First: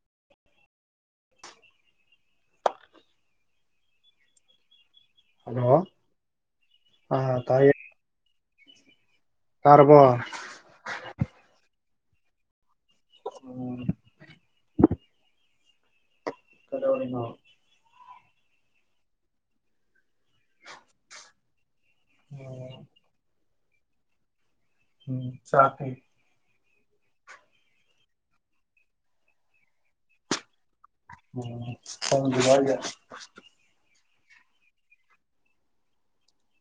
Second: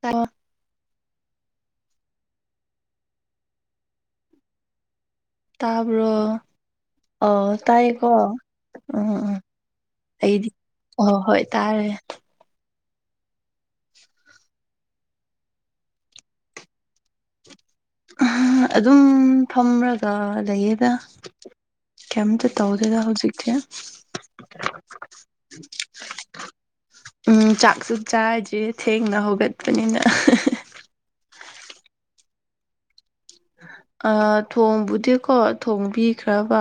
ꯇ [unintelligible] [inaudible] ꯍꯜꯂꯣ ꯇꯥꯕ꯭ꯔꯣ ꯑ ꯑꯣ ꯇꯥꯏꯌꯦ ꯇꯥꯏꯀꯣ ꯎꯝ ꯎꯝ ꯇꯥꯔꯕꯣ ꯑꯩꯗꯤ ꯍ ꯍꯣꯏ ꯇꯥꯔꯦ ꯑꯣ [unintelligible] [inaudible] ꯀꯗ ꯑꯣꯏꯅꯣ ꯑꯗꯨꯝ ꯐꯝꯂꯒ ꯂꯩꯌꯦꯗ ꯀꯝꯇ ꯇꯧꯗꯗ ꯍꯧꯖꯤꯛꯇꯦ ꯎꯝ ꯆ ꯐꯩ ꯎꯝ ꯆꯥꯛꯁꯨ ꯆꯥꯔꯤꯁꯦ ꯊꯦꯡꯅ ꯍꯧꯒꯠꯄꯅꯤꯅ ꯎꯝ ꯐ ꯒꯔꯒ ꯑ ꯊꯣꯡꯕꯨꯗꯤꯀꯣ ꯊꯣꯡꯕꯤꯈ꯭ꯔꯕ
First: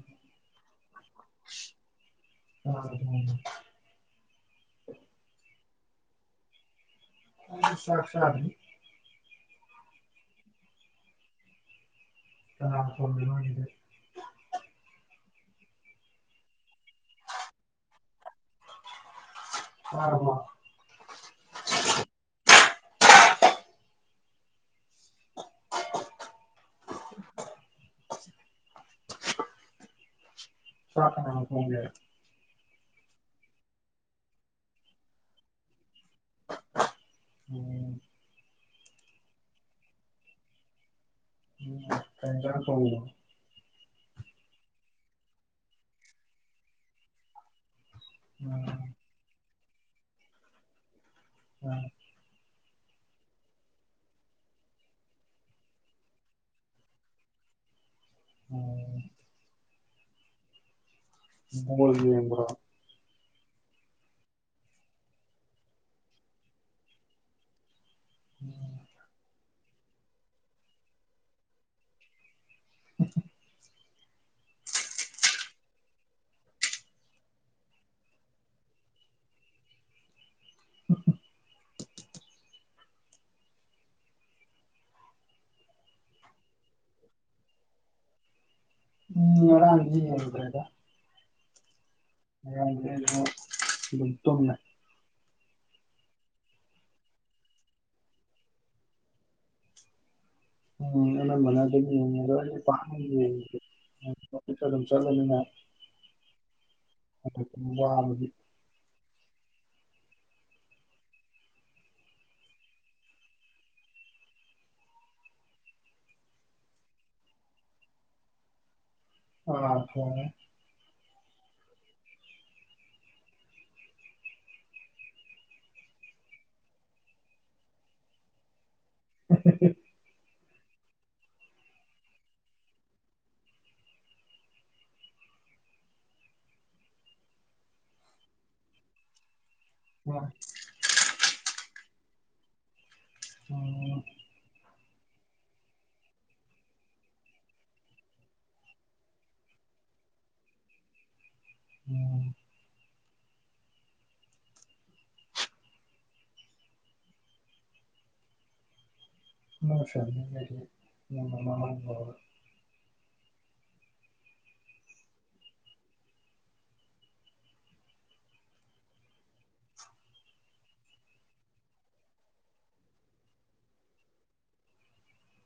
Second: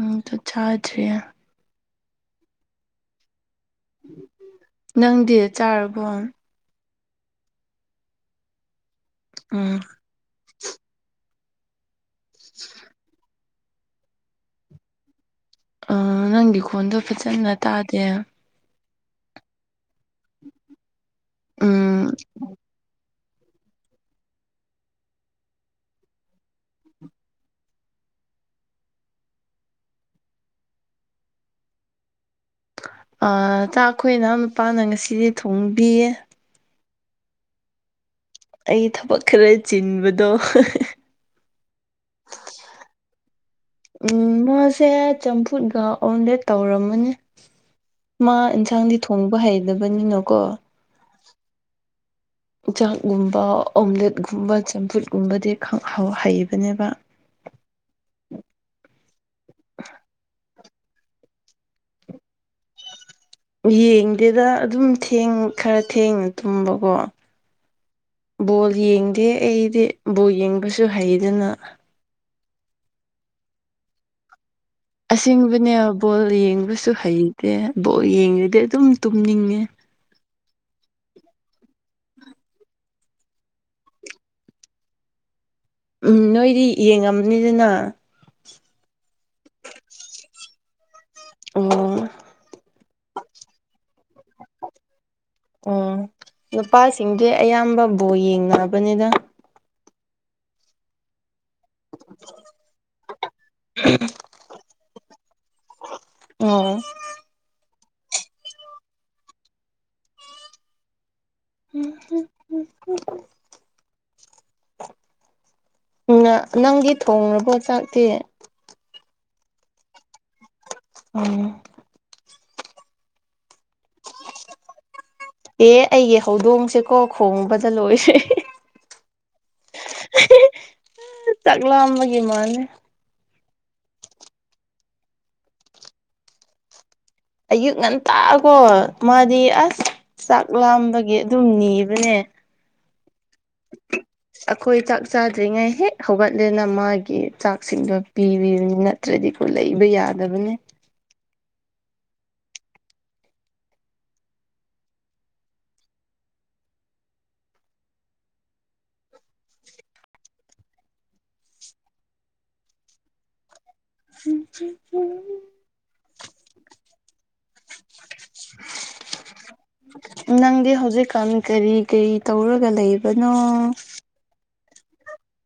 ꯎꯝ ꯆꯥꯖ ꯑ [unintelligible] [inaudible] ꯅꯪꯗꯤ ꯆꯥꯔꯕꯣ ꯑ ꯁ ꯁꯥ ꯑꯗꯨꯅꯤ ꯎꯝ ꯑ ꯂ ꯐꯣ ꯑꯣꯏꯦ [unintelligible] [inaudible] ꯑꯥ ꯅꯪꯗꯤ ꯈꯣꯟꯗꯣ ꯐꯖꯅ ꯇꯥꯗꯦ ꯑꯃ ꯎꯝ ꯑ ꯑ ꯍꯒ [inaudible] [inaudible] ꯥꯛ ꯑꯩꯈꯣꯏꯅ ꯅꯨꯄꯥꯅ ꯉꯁꯤꯗꯤ ꯊꯣꯡꯕꯤꯌꯦ ꯎꯝ [inaudible] ꯑꯩ ꯊꯕꯛ ꯈꯔ ꯆꯤꯟꯕꯗꯣ ꯎꯝ ꯀꯥꯏ ꯇꯔ ꯀ ꯎꯝ ꯃꯥꯁꯦ ꯆꯝꯐꯨꯠꯒ ꯑꯣꯟꯗꯦ ꯇꯧꯔꯝꯃꯅꯤ ꯃꯥ ꯎꯝ ꯏꯟꯁꯥꯡꯗꯤ ꯊꯣꯡꯕ ꯍꯩꯗꯕꯅꯤꯅꯀꯣ ꯎꯝ [inaudible] ꯆꯥꯛꯒꯨꯝꯕ ꯑꯣꯝꯂꯦꯠꯀꯨꯝꯕ ꯆꯝꯐꯨꯠꯀꯨꯝꯕꯗꯤ ꯍꯩꯕꯅꯦꯕ [unintelligible] [inaudible] ꯑꯣꯝ [inaudible] [unintelligible] [inaudible] ꯣꯔꯒꯤꯕ꯭ꯔ [unintelligible] [inaudible] ꯌꯦꯡꯗꯦꯗ ꯑꯗꯨꯝꯦꯡ ꯈꯔ ꯊꯦꯡꯅ ꯇꯨꯝꯕꯀꯣ ꯕꯣꯜ ꯎꯝ ꯌꯦꯡꯗꯦ ꯑꯩꯗꯤ ꯕꯣꯜ ꯌꯦꯡꯕꯁꯨ ꯍꯩꯗꯅ ꯎꯝ ꯑꯁꯦꯡꯕꯅꯦ ꯕꯣꯜ ꯌꯦꯡꯕꯁꯨ ꯍꯩꯇꯦ ꯕꯣꯜ ꯌꯦꯡꯉꯗꯤ ꯑꯗꯨꯝ ꯇꯨꯝꯅꯤꯡꯉꯦ ꯑꯣꯣꯏ ꯎꯝ ꯅꯣꯏꯗꯤ ꯌꯦꯡꯉꯝꯅꯤꯗꯅ ꯎꯝ ꯌꯥꯔ꯭ꯔꯦꯗ ꯑꯣꯝ ꯑꯗꯨꯝ ꯇꯨꯝꯃꯦ ꯑꯣ ꯅꯨꯄꯥꯁꯤꯡꯗꯤ ꯑꯌꯥꯝꯕꯕꯨ ꯌꯦꯡꯉꯕꯅꯤꯗ ꯎꯝ ꯑ ꯃꯅꯥ ꯑꯗꯨꯝ ꯆꯅꯤꯅ ꯎꯝ ꯃꯗꯤ ꯎꯝ ꯅꯪꯒꯤ ꯊꯣꯡꯔꯕ ꯆꯥꯛꯇꯤ ꯑ ꯐꯦ ꯎꯝ ꯎ ꯑꯦ ꯑꯩꯒꯤ ꯍꯧꯗꯣꯡꯁꯦꯀꯣ ꯈꯣꯡꯕꯗ ꯂꯣꯏꯔꯦ ꯎ ꯎ ꯇꯛꯂꯑꯝꯕꯒꯤ ꯃꯥꯅꯦꯦ ꯑꯌꯨꯛ ꯉꯟ ꯇꯥꯛꯑꯀꯣ ꯃꯥꯗꯤ ꯑꯁ ꯑꯗꯨ ꯆꯥꯛ ꯂꯥꯝꯕꯒꯤ ꯑꯗꯨꯝ ꯅꯤꯕꯅꯦ ꯑꯩꯈꯣꯏ ꯆꯥꯛ ꯆꯥꯗ꯭ꯔꯤꯉꯩ ꯍꯦꯛ ꯍꯧꯒꯠꯂꯦꯅ ꯃꯥꯒꯤ ꯆꯥꯛꯁꯤꯡꯗꯣ ꯄꯤ ꯅꯠꯇ꯭ꯔꯗꯤꯀꯣ ꯂꯩꯕ ꯌꯥꯗꯕꯅꯦ ꯑꯣ ꯁꯃꯥꯡ ꯎꯝ ꯎ ꯎꯝ [unintelligible] [inaudible] ꯅꯪꯗꯤ ꯍꯧꯖꯤꯛꯀꯥꯟ ꯀꯔꯤ ꯀꯔꯤ ꯇꯧꯔꯒ ꯂꯩꯕꯅꯣ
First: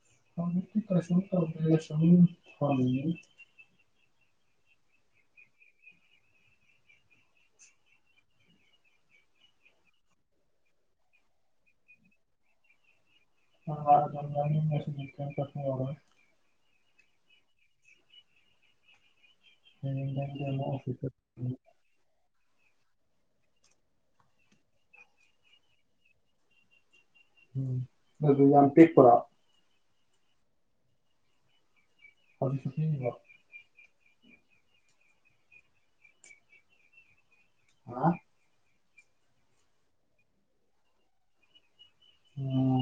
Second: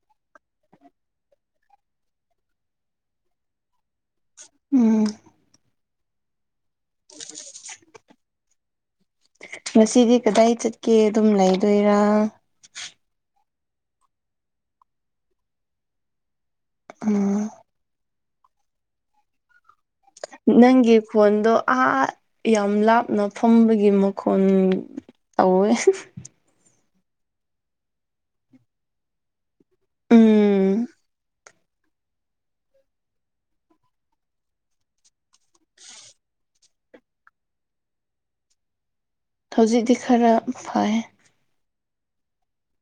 ꯀꯁꯗ ꯎꯝ ꯎ ꯉꯁꯤꯗꯤ ꯀꯗꯥꯏ ꯆꯠꯀꯦ ꯑꯗꯨꯝ ꯂꯩꯗꯣꯏꯔꯥ ꯑꯁꯧꯕ ꯎꯝ ꯅꯪꯣꯟꯗꯣ ꯑ ꯌꯥ ꯌꯥꯝ ꯂꯥꯞꯅ ꯐꯝꯕꯒꯤ ꯃꯈꯣꯜ ꯇꯧꯋꯦ ꯎꯝ ꯑꯗꯨ ꯌꯥꯝ ꯄꯤꯛꯄ꯭ꯔꯥ ꯎꯝ ꯍꯧꯖꯤꯁꯨꯤ ꯑ ꯍꯧꯖꯤꯛꯇꯤ ꯈꯔ ꯐꯩ ꯑꯣ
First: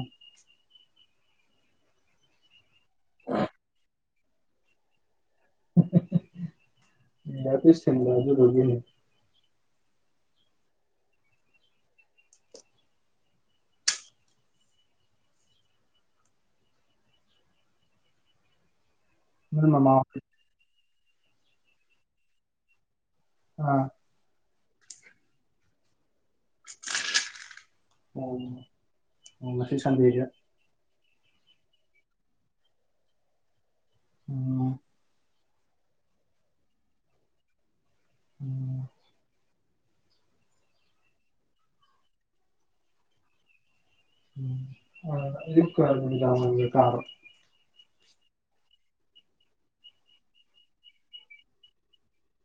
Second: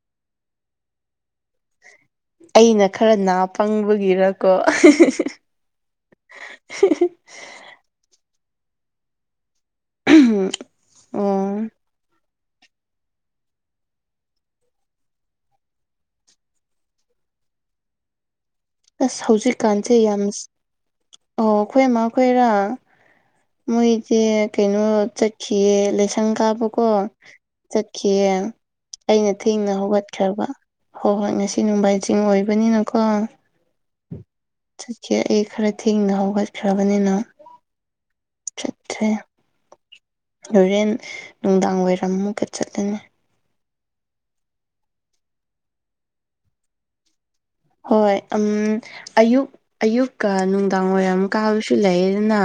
ꯑꯩꯅ ꯈꯔ ꯅꯥ ꯄꯪꯕꯒꯤꯔꯀꯣ ꯌꯥꯄꯤ ꯊꯟꯗ ꯑꯗꯨ ꯂꯒꯅꯤ ꯑꯣ ꯑꯁ ꯅꯣꯏ ꯃꯃꯥ ꯍꯧꯖꯤꯛꯀꯥꯟꯁꯦ ꯍꯣꯏ ꯌꯥꯝ ꯑꯣ ꯑꯩꯣꯏ ꯑꯃ ꯈꯣꯏꯔꯥ ꯑꯥ ꯃꯣꯏꯁꯦ ꯀꯩꯅꯣ ꯆꯠꯈꯤꯑꯁ ꯁꯪꯒꯥꯥꯕꯨꯀꯣ ꯆꯠꯈꯤꯌꯦ ꯑꯣ ꯑꯩꯅ ꯑꯣ ꯊꯦꯡꯅ ꯉꯁꯤ ꯁꯟꯗꯦꯁꯦ ꯍꯧꯒꯠꯈ꯭ꯔꯕ ꯍꯣꯏ ꯍꯣꯏ ꯉꯁꯤ ꯅꯣꯡꯕꯥꯏ ꯆꯤꯡ ꯑꯣꯏꯕꯅꯤꯅꯀꯣ ꯎꯝ ꯆꯠꯀꯦ ꯑꯩ ꯈꯔ ꯊꯦꯡꯅ ꯍꯧꯒꯠꯈ꯭ꯔꯕꯅꯤꯅ ꯎꯝ ꯆꯠꯁꯦ ꯍꯣꯔꯦꯟ ꯅꯨꯡꯗꯥꯡ ꯋꯥꯏꯔꯝ ꯑꯃꯨꯛꯀ ꯆꯠꯂꯅꯤ ꯝꯔ ꯀꯥꯔ ꯍꯣꯏ ꯎꯝ ꯑꯌꯨꯛ ꯑꯌꯨꯛꯀ ꯅꯨꯡꯗꯥꯡ ꯋꯥꯏꯔꯝ ꯀꯥꯕꯁꯨ ꯂꯩꯗꯅ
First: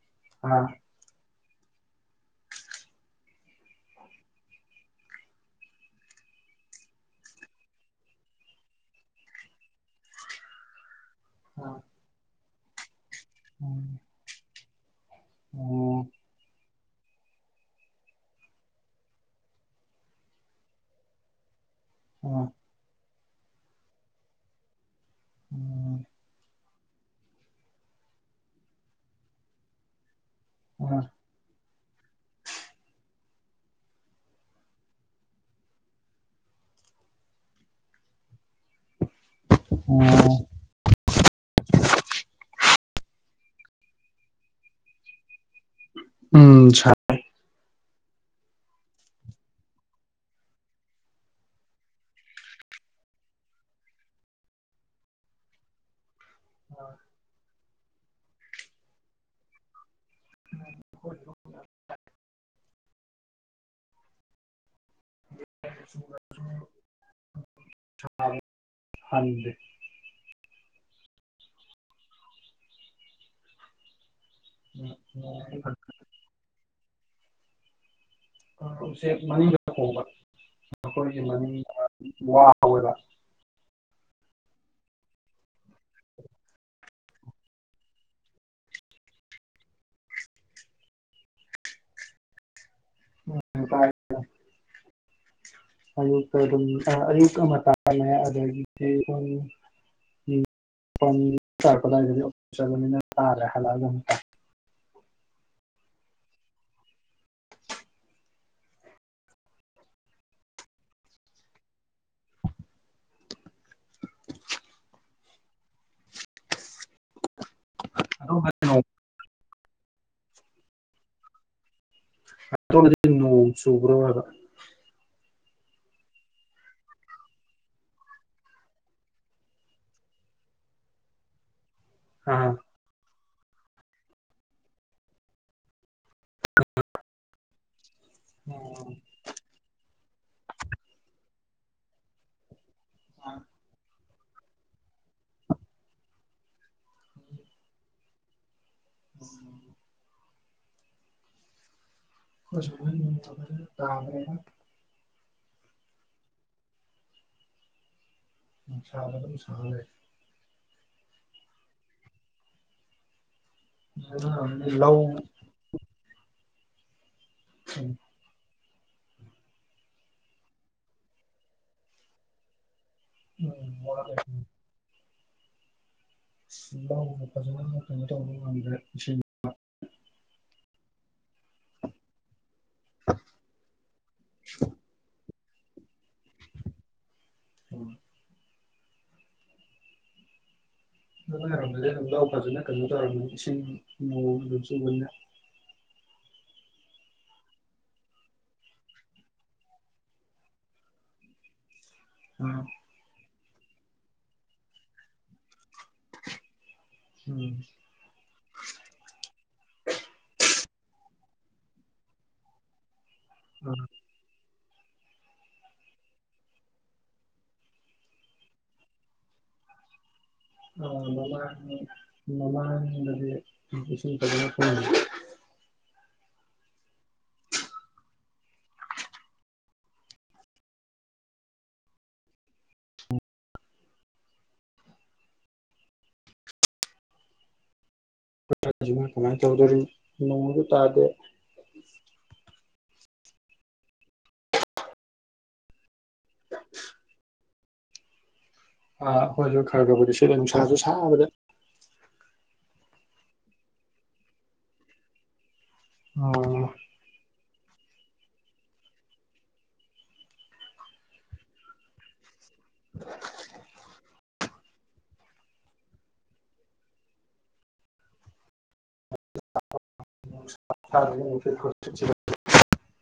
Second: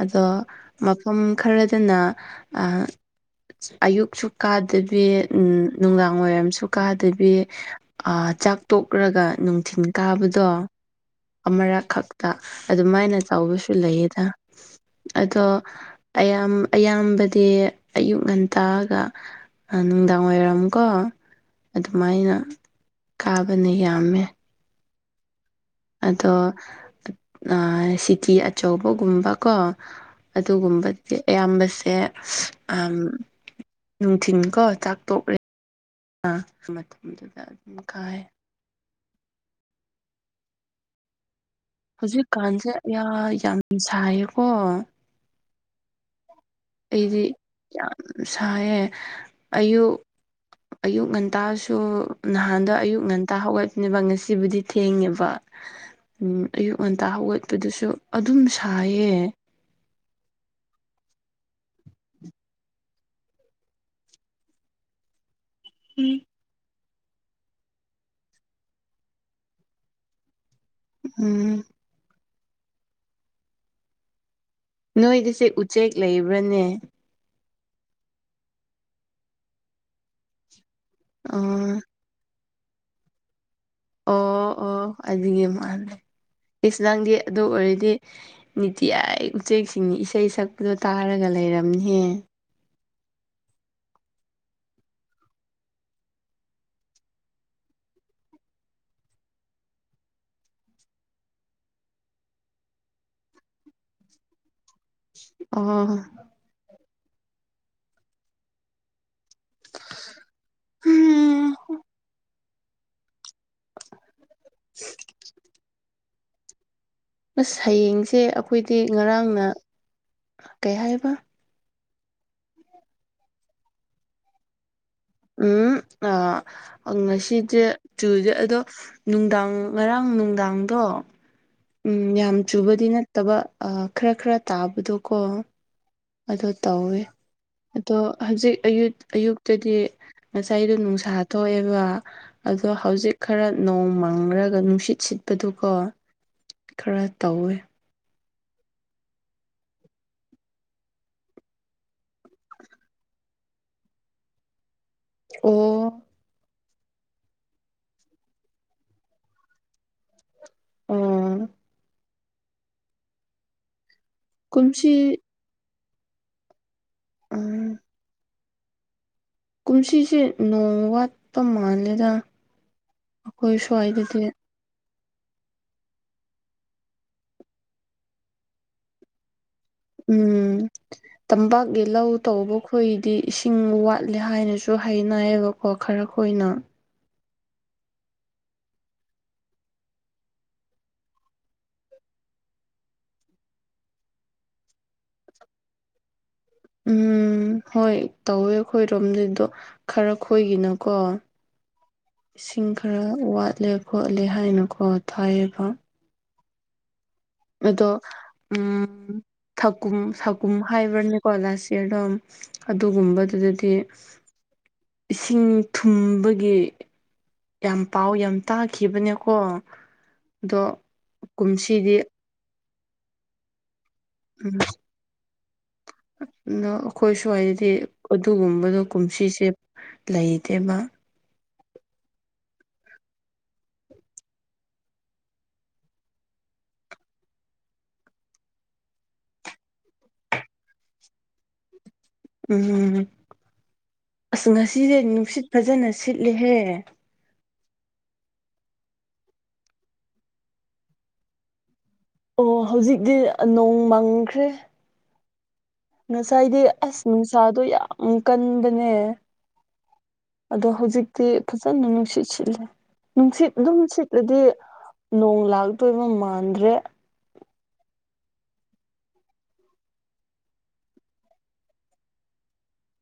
ꯑꯗꯣ ꯑꯥ ꯃꯐꯝ ꯈꯔꯗꯅ ꯑꯌꯨꯛꯁꯨ ꯀꯥꯗꯕꯤ ꯅꯨꯡꯗꯥꯡ ꯋꯥꯏꯔꯝꯁꯨ ꯀꯥꯗꯕꯤ ꯆꯥꯛ ꯇꯣꯛꯂꯒ ꯅꯨꯡꯊꯤꯤꯟ ꯀꯥꯕꯗꯣ ꯑꯥ ꯑꯃꯔꯛ ꯈꯛꯇ ꯑꯗꯨꯃꯥꯏꯅ ꯇꯧꯕꯁꯨ ꯎꯝ ꯂꯩꯌꯦꯗ ꯑꯗꯣ ꯑꯣ ꯑꯌꯥꯝ ꯑꯌꯥꯝꯕꯗꯤ ꯑꯌꯨꯛ ꯉꯟꯇꯥꯑꯒ ꯅꯨꯡꯗꯥꯡ ꯑꯣꯏꯔꯝꯀꯣ ꯑꯗꯨꯃꯥꯏꯅ ꯑꯥ ꯀꯥꯕꯅ ꯌꯥꯝꯃꯦ ꯎꯝ ꯑꯗꯣ ꯁꯤꯇꯤ ꯑꯆꯧꯕꯒꯨꯝꯕꯀꯣ ꯑꯗꯨꯒꯨꯝꯕꯗꯤ ꯑꯌꯥꯝꯕꯁꯦ ꯁꯦ ꯅꯨꯡꯊꯤꯤꯟꯀꯣ ꯆꯥꯛ ꯇꯣꯛꯂꯦ ꯑ ꯀꯥ ꯎꯝ ꯍꯧꯖꯤꯛꯀꯥꯟꯁꯦ ꯌꯥꯝ ꯁꯥꯏꯌꯦꯀꯣ ꯎꯝ ꯁ ꯑꯩꯗꯤ ꯌꯥꯝ ꯁꯥꯏꯌꯦꯦ ꯑꯌꯨꯛ ꯑꯌꯨꯛ ꯉꯟꯇꯥꯁꯨ ꯅꯍꯥꯟꯗ ꯑꯌꯨꯛ ꯉꯟꯇꯥ ꯍꯧꯒꯠꯄꯤꯕ ꯉꯁꯤꯕꯨꯗꯤ ꯊꯦꯡꯉꯦꯕ ꯎꯝ ꯑꯌꯨꯛ ꯉꯟꯇꯥ ꯍꯧꯒꯠꯄꯗꯨꯁꯨ ꯑꯗꯨꯝ ꯁꯥꯏꯌꯦ ꯎꯝ ꯍꯟꯗ ꯎꯝ ꯅꯣꯏꯗ ꯆꯦ ꯎꯆꯦꯛ ꯂꯩꯕ꯭ꯔꯅꯦ ꯎꯆꯦꯛ ꯃꯅꯤꯡꯗ ꯍꯣꯡꯕ ꯃꯈꯣꯏꯒꯤ ꯑ ꯃꯅꯤꯡ ꯇꯋꯣꯏꯗ ꯑꯣ ꯑꯣ ꯑꯖꯤꯤꯡ ꯃꯥꯜꯂ ꯑ ꯅꯪꯗꯤ ꯑꯗꯨ ꯑꯣꯏꯔꯗꯤ ꯅꯤꯇꯤꯌꯥꯏ ꯎꯆꯦꯛꯁꯤꯡꯅꯤ ꯏꯁꯩ ꯁꯛꯄꯗꯣ ꯇꯥꯔꯒ ꯂꯩꯔꯝꯅꯤ ꯍꯦ ꯎꯝꯔ ꯑꯌꯨꯛꯇ ꯑꯗꯨꯝ ꯑꯌꯨꯛꯛꯇ ꯑꯃ ꯇꯥ ꯑ ꯎꯝ ꯄꯗꯤꯤꯁꯅꯤꯅ ꯇꯥꯔꯦ ꯍꯂꯛꯑꯒꯨ ꯑ ꯎꯝ ꯍ ꯁꯌꯦꯡꯁꯦ ꯑꯃꯨꯛ ꯑꯩꯈꯣꯏꯗꯤ ꯉꯔꯥꯡꯅ ꯀꯩ ꯍꯥꯏꯕ ꯑ ꯅꯣꯡ ꯆꯨꯕ꯭ꯔꯗ ꯎꯝ ꯑ ꯉꯁꯤꯗꯤꯦ ꯆꯨꯗꯦ ꯑꯗꯣ ꯅꯨꯡꯗꯥꯡ ꯉꯔꯥꯡ ꯅꯨꯡꯗꯥꯡꯗꯣ ꯎꯝ ꯌꯥꯝ ꯑꯥ ꯆꯨꯕꯗꯤ ꯅꯠꯇꯕ ꯈꯔ ꯈꯔ ꯇꯥꯕꯗꯣ ꯀꯣ ꯑꯗꯨ ꯇꯧꯋꯦ ꯑꯗꯣ ꯍꯧꯖꯤꯛ ꯑꯌꯨ ꯑꯌꯨꯛ ꯑꯗꯨꯗꯤ ꯉꯁꯥꯏꯗꯣ ꯅꯨꯡꯁꯥ ꯊꯣꯛꯑꯦꯕ ꯑꯗꯣ ꯍꯧꯖꯤꯛ ꯈꯔ ꯅꯣꯡꯃ ꯐꯪꯈ꯭ꯔꯒ ꯅꯨꯡꯁꯤꯠ ꯁꯤꯠꯄꯗꯨꯀꯣ ꯈꯔ ꯇꯧꯋꯦ ꯎꯝ ꯍꯔꯦ ꯑꯣ ꯆꯗ ꯑꯗꯨꯝ ꯁꯅꯦ ꯑ ꯀꯨꯝꯁꯤ ꯂ ꯎꯝ ꯀꯨꯝꯁꯤꯁꯦ ꯅꯣꯡ ꯋꯥꯠꯄ ꯃꯥꯜꯂꯦꯗ ꯑꯩꯈꯣꯏ ꯁꯋꯥꯏꯗꯗꯤꯦ ꯁꯨ ꯐꯖꯅ ꯀꯩꯅ ꯇꯔꯥꯟ꯭ꯔꯦ ꯎꯝ ꯇꯝꯕꯛꯦꯂ ꯇꯕ ꯑꯩꯈꯣꯏꯗꯤ ꯏꯁꯤꯡ ꯋꯥꯠꯂꯦ ꯍꯥꯏꯅꯁꯨ ꯍꯥꯏꯅꯩꯌꯦꯕꯀꯣ ꯈꯔ ꯈꯣꯏꯅ ꯎꯝ ꯑꯗꯨ ꯂꯩꯔꯝꯒꯗ ꯂ ꯂꯥꯎ ꯐꯖꯅ ꯀꯩꯅꯣ ꯇꯧꯔꯝꯃꯦ ꯏꯁꯤꯡ ꯅꯣꯡ ꯑꯗꯨꯝ ꯆꯨꯕꯅꯦ ꯎꯝ ꯍꯣꯏ ꯇꯧꯋꯦ ꯑꯩꯣꯏꯔꯣꯝꯗꯗꯣ ꯈꯔ ꯈꯣꯏꯒꯤꯅꯀꯣ ꯑꯥ ꯏꯁꯤꯡ ꯈꯔ ꯋꯥꯠꯂꯦ ꯈꯣꯠꯂꯦ ꯍꯥꯏꯅꯀꯣ ꯊꯥꯏꯌꯦꯕ ꯎꯝ ꯑꯗꯣ ꯎꯝ ꯁꯀꯨꯝ ꯁꯥꯒꯨꯝ ꯍꯥꯏꯕ꯭ꯔꯅꯤꯀꯣ ꯂꯥꯁ ꯏꯌꯥꯔꯗꯣ ꯑꯗꯨꯒꯨꯝꯕꯗꯨꯗꯗꯤ ꯑꯥ ꯏꯁꯤꯡ ꯊꯨꯝꯕꯒꯤ ꯌꯥꯝ ꯄꯥꯎ ꯌꯥꯝ ꯇꯥꯈꯤꯕꯅꯦꯀꯣ ꯑꯗꯣ ꯑ ꯀꯨꯝꯁꯤꯗꯤ ꯃꯃ ꯃꯃ ꯎꯝ ꯐ ꯑꯗꯣ ꯑꯩꯈꯣꯏ ꯁ꯭ꯋꯥꯏꯗꯗꯤ ꯑꯗꯨꯒꯨꯝꯕꯗꯣ ꯀꯨꯝꯁꯤꯁꯦ ꯂꯩꯇꯦꯕ ꯔꯥꯃ ꯀꯃꯥꯏꯅ ꯇꯧꯗꯣꯔꯤ ꯅꯣꯡꯃꯁꯨ ꯇꯥꯗꯦ ꯎꯝ ꯎꯝ ꯑꯁ ꯉꯁꯤꯁꯦ ꯅꯨꯡꯁꯤꯠ ꯐꯖꯅ ꯁꯤꯠꯂꯦꯍꯦ ꯑꯥ ꯍꯣꯏꯁꯨ ꯈꯔ ꯈꯔꯕꯨꯗꯤ ꯁꯤꯠꯂ ꯅꯨꯡꯁꯥꯁꯨ ꯁꯥꯕꯗ ꯑꯣ ꯍꯧꯖꯤꯛꯇꯤ ꯅꯣꯡ ꯃꯥꯡꯈ꯭ꯔꯦ ꯉꯁꯥꯏꯗꯤ ꯑꯥ ꯑꯁꯃꯁꯥꯗ ꯌꯥ ꯎꯝ ꯀꯟꯕꯅꯦ ꯑꯗꯣ ꯍꯧꯖꯤꯛꯇꯤ ꯐꯖꯅ ꯅꯨꯡꯁꯤꯠꯁꯤ ꯠꯂꯦ ꯅꯨꯡꯁꯤꯠ ꯑꯗꯨꯝ ꯁꯤꯠꯂꯗꯤ ꯅꯣꯡ ꯂꯥꯛꯇꯣꯏꯕ ꯃꯥꯟꯗ꯭ꯔꯦ ꯎꯆꯦꯗ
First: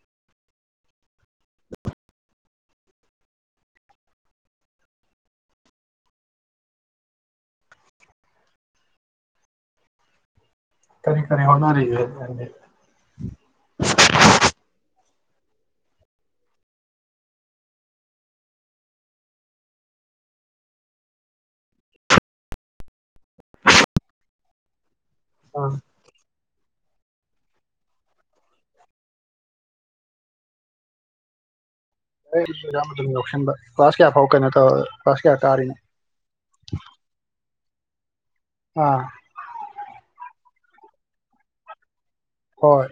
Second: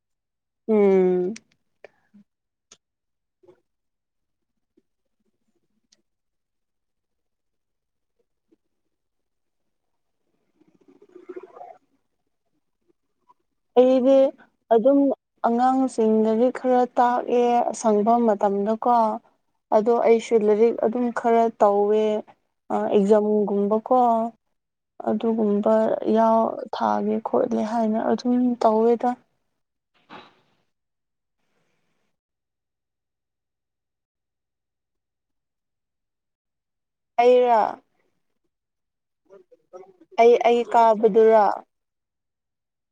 ꯎꯝ ꯈꯔꯤ ꯈꯔꯤ ꯍꯧꯅ ꯏꯗꯤ ꯑꯗꯨ ꯑꯗꯨꯝ ꯑꯉꯥꯡꯁꯤꯡꯗꯗꯤ ꯈꯔ ꯇꯥꯛꯑꯦ ꯑꯁꯪꯕ ꯃꯇꯝꯗꯀꯣ ꯑꯗꯣ ꯑꯩꯁꯨ ꯂꯥꯏꯔꯤꯛ ꯑꯗꯨꯝ ꯈꯔ ꯇꯧꯋꯦ ꯑ ꯑꯦꯛꯖꯥꯝꯒꯨꯝꯕ ꯀꯣ ꯑꯥ ꯑꯗꯨꯒꯨꯝꯕ ꯌꯥ ꯊꯥꯒꯦ ꯈꯣꯠꯂꯦ ꯍꯥꯏꯅ ꯎꯝ ꯇꯧꯦꯗ ꯌꯁ ꯐꯁ ꯀꯌꯥ ꯐꯥꯎ ꯀꯅꯦ ꯐꯁ ꯀꯌꯥ ꯀꯥꯔꯤꯅꯦ ꯥꯏꯔ ꯑꯥ ꯑꯩ ꯑꯩ ꯀꯥꯕꯗꯨꯔ ꯍꯣꯏ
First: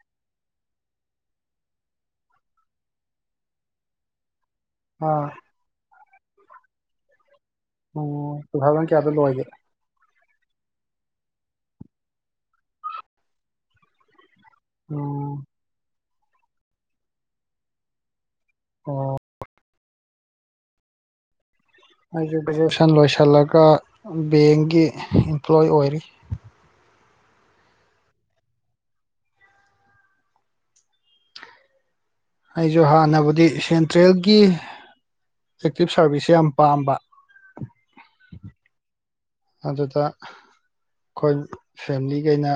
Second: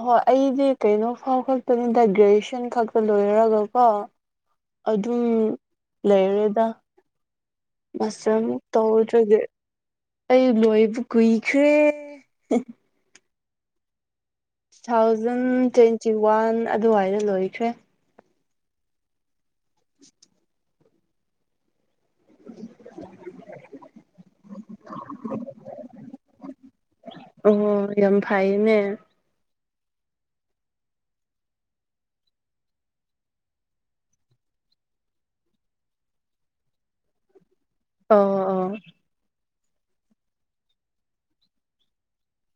ꯍꯣꯏ ꯑꯩꯗꯤ ꯀꯩꯅꯣ ꯐꯥꯎ ꯈꯛꯇꯅꯤꯗ ꯒ꯭ꯔꯦꯖꯨꯦꯁꯟ ꯈꯛꯇ ꯂꯣꯏꯔꯒꯀꯣ ꯑꯗꯨꯝ ꯑꯥ ꯂꯩꯔꯦꯗ ꯎꯝ ꯃꯁꯝ ꯇꯨ ꯊꯥꯎꯖꯟ ꯀꯌꯥꯗ ꯇꯧꯖꯒꯦ ꯂꯣꯏꯒꯦ ꯑꯩ ꯂꯣꯏꯕꯨ ꯀꯨꯏꯈ꯭ꯔꯦ two um thousand twenty one ꯑꯗꯨꯋꯥꯏꯗ ꯂꯣꯏꯈ꯭ꯔꯦ ꯑꯣ ꯑꯩꯁꯨꯦ ꯒ꯭ꯔꯦꯖꯨꯑꯦꯁꯟ ꯂꯣꯏꯁꯤꯜꯂꯒ ꯕꯦꯡꯒꯤ ꯏꯝꯄ꯭ꯂꯣꯏ ꯑꯣꯏꯔꯤ ꯑꯣ ꯌꯥꯝ ꯐꯩꯌꯦꯅꯦ ꯑꯩꯁꯨ ꯍꯥꯟꯅꯕꯨꯗꯤ ꯁꯦꯟꯇ꯭ꯔꯦꯜꯒꯤ ꯑꯦꯛꯇꯤꯚ ꯁꯥꯔꯚꯤꯁꯁꯦ ꯌꯥꯝ ꯄꯥꯝꯕ ꯑꯣ ꯑ ꯑꯗꯨꯗ ꯑꯩꯈꯣꯏ ꯐꯦꯂꯤꯈꯩꯅ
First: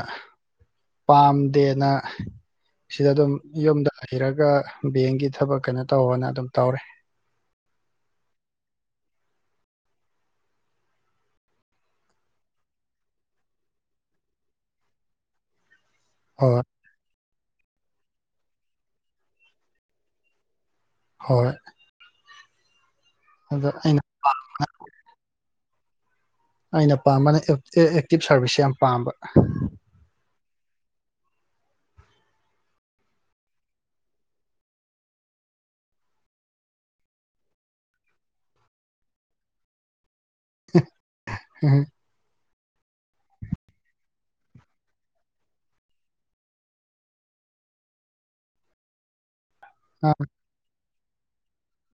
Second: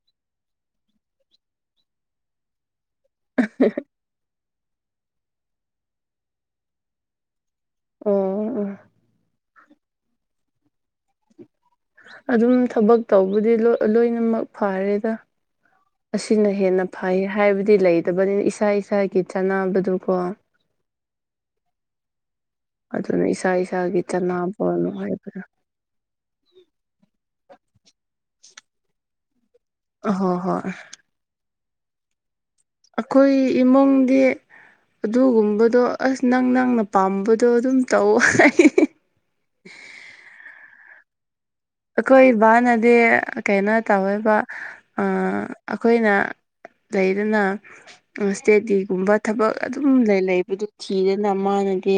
ꯄꯥꯝꯗꯦꯅ ꯁꯤꯗ ꯑꯗꯨꯝ ꯌꯨꯝꯗ ꯍꯩꯔꯒ ꯕꯦꯡꯒꯤ ꯊꯕꯛ ꯀꯩꯅꯣ ꯇꯧꯅ ꯑꯗꯨꯝ ꯇꯧꯔꯦ ꯑꯣ ꯑꯗꯨꯝ ꯊꯕꯛ ꯇꯧꯕꯗꯤ ꯂꯣꯏꯅꯃꯛ ꯐꯔꯦꯗ ꯑꯁꯤꯅ ꯍꯣꯏ ꯍꯦꯟꯅ ꯐꯩ ꯍꯥꯏꯕꯗꯤ ꯂꯩꯇꯕꯅꯤꯅ ꯏꯁꯥ ꯏꯁꯥꯒꯤ ꯆꯥꯅꯕꯗꯨꯀꯣ ꯍꯣꯏ ꯑꯗꯨꯅ ꯏꯁꯥ ꯑꯗ ꯏꯁꯥꯒꯤ ꯑꯩꯅ ꯆꯅꯥꯕ ꯅꯨꯡꯉꯕ꯭ꯔꯥ ꯑꯩꯅ ꯄꯥꯝꯕꯅ ꯑꯦꯛꯇꯤꯚ ꯁꯥꯔꯚꯤꯁꯁꯦ ꯌꯥꯝ ꯄꯥꯝꯕ ꯑ ꯍꯣꯏ ꯑꯩꯈꯣꯏ ꯏꯃꯨꯡꯒꯤ ꯑꯗꯨꯒꯨꯝꯕꯗꯣ ꯑꯁ ꯅꯪ ꯅꯪꯅ ꯄꯥꯝꯕꯗꯣ ꯑꯗꯨꯝ ꯇꯧ ꯍꯥꯏ [unintelligible] ꯍ ꯑꯩꯈꯣꯏ ꯏꯕꯥꯅꯗꯤ ꯀꯩꯅꯣ ꯇꯧꯋꯦꯕ ꯑꯩꯈꯣꯏꯅ ꯂꯩꯗꯨꯅ ꯏꯁꯇꯗꯤꯒꯨꯝꯕ ꯊꯕꯛ ꯑꯗꯨꯝ ꯂꯩꯕꯗꯨ ꯊꯤꯗꯅ ꯃꯥꯅꯗꯤ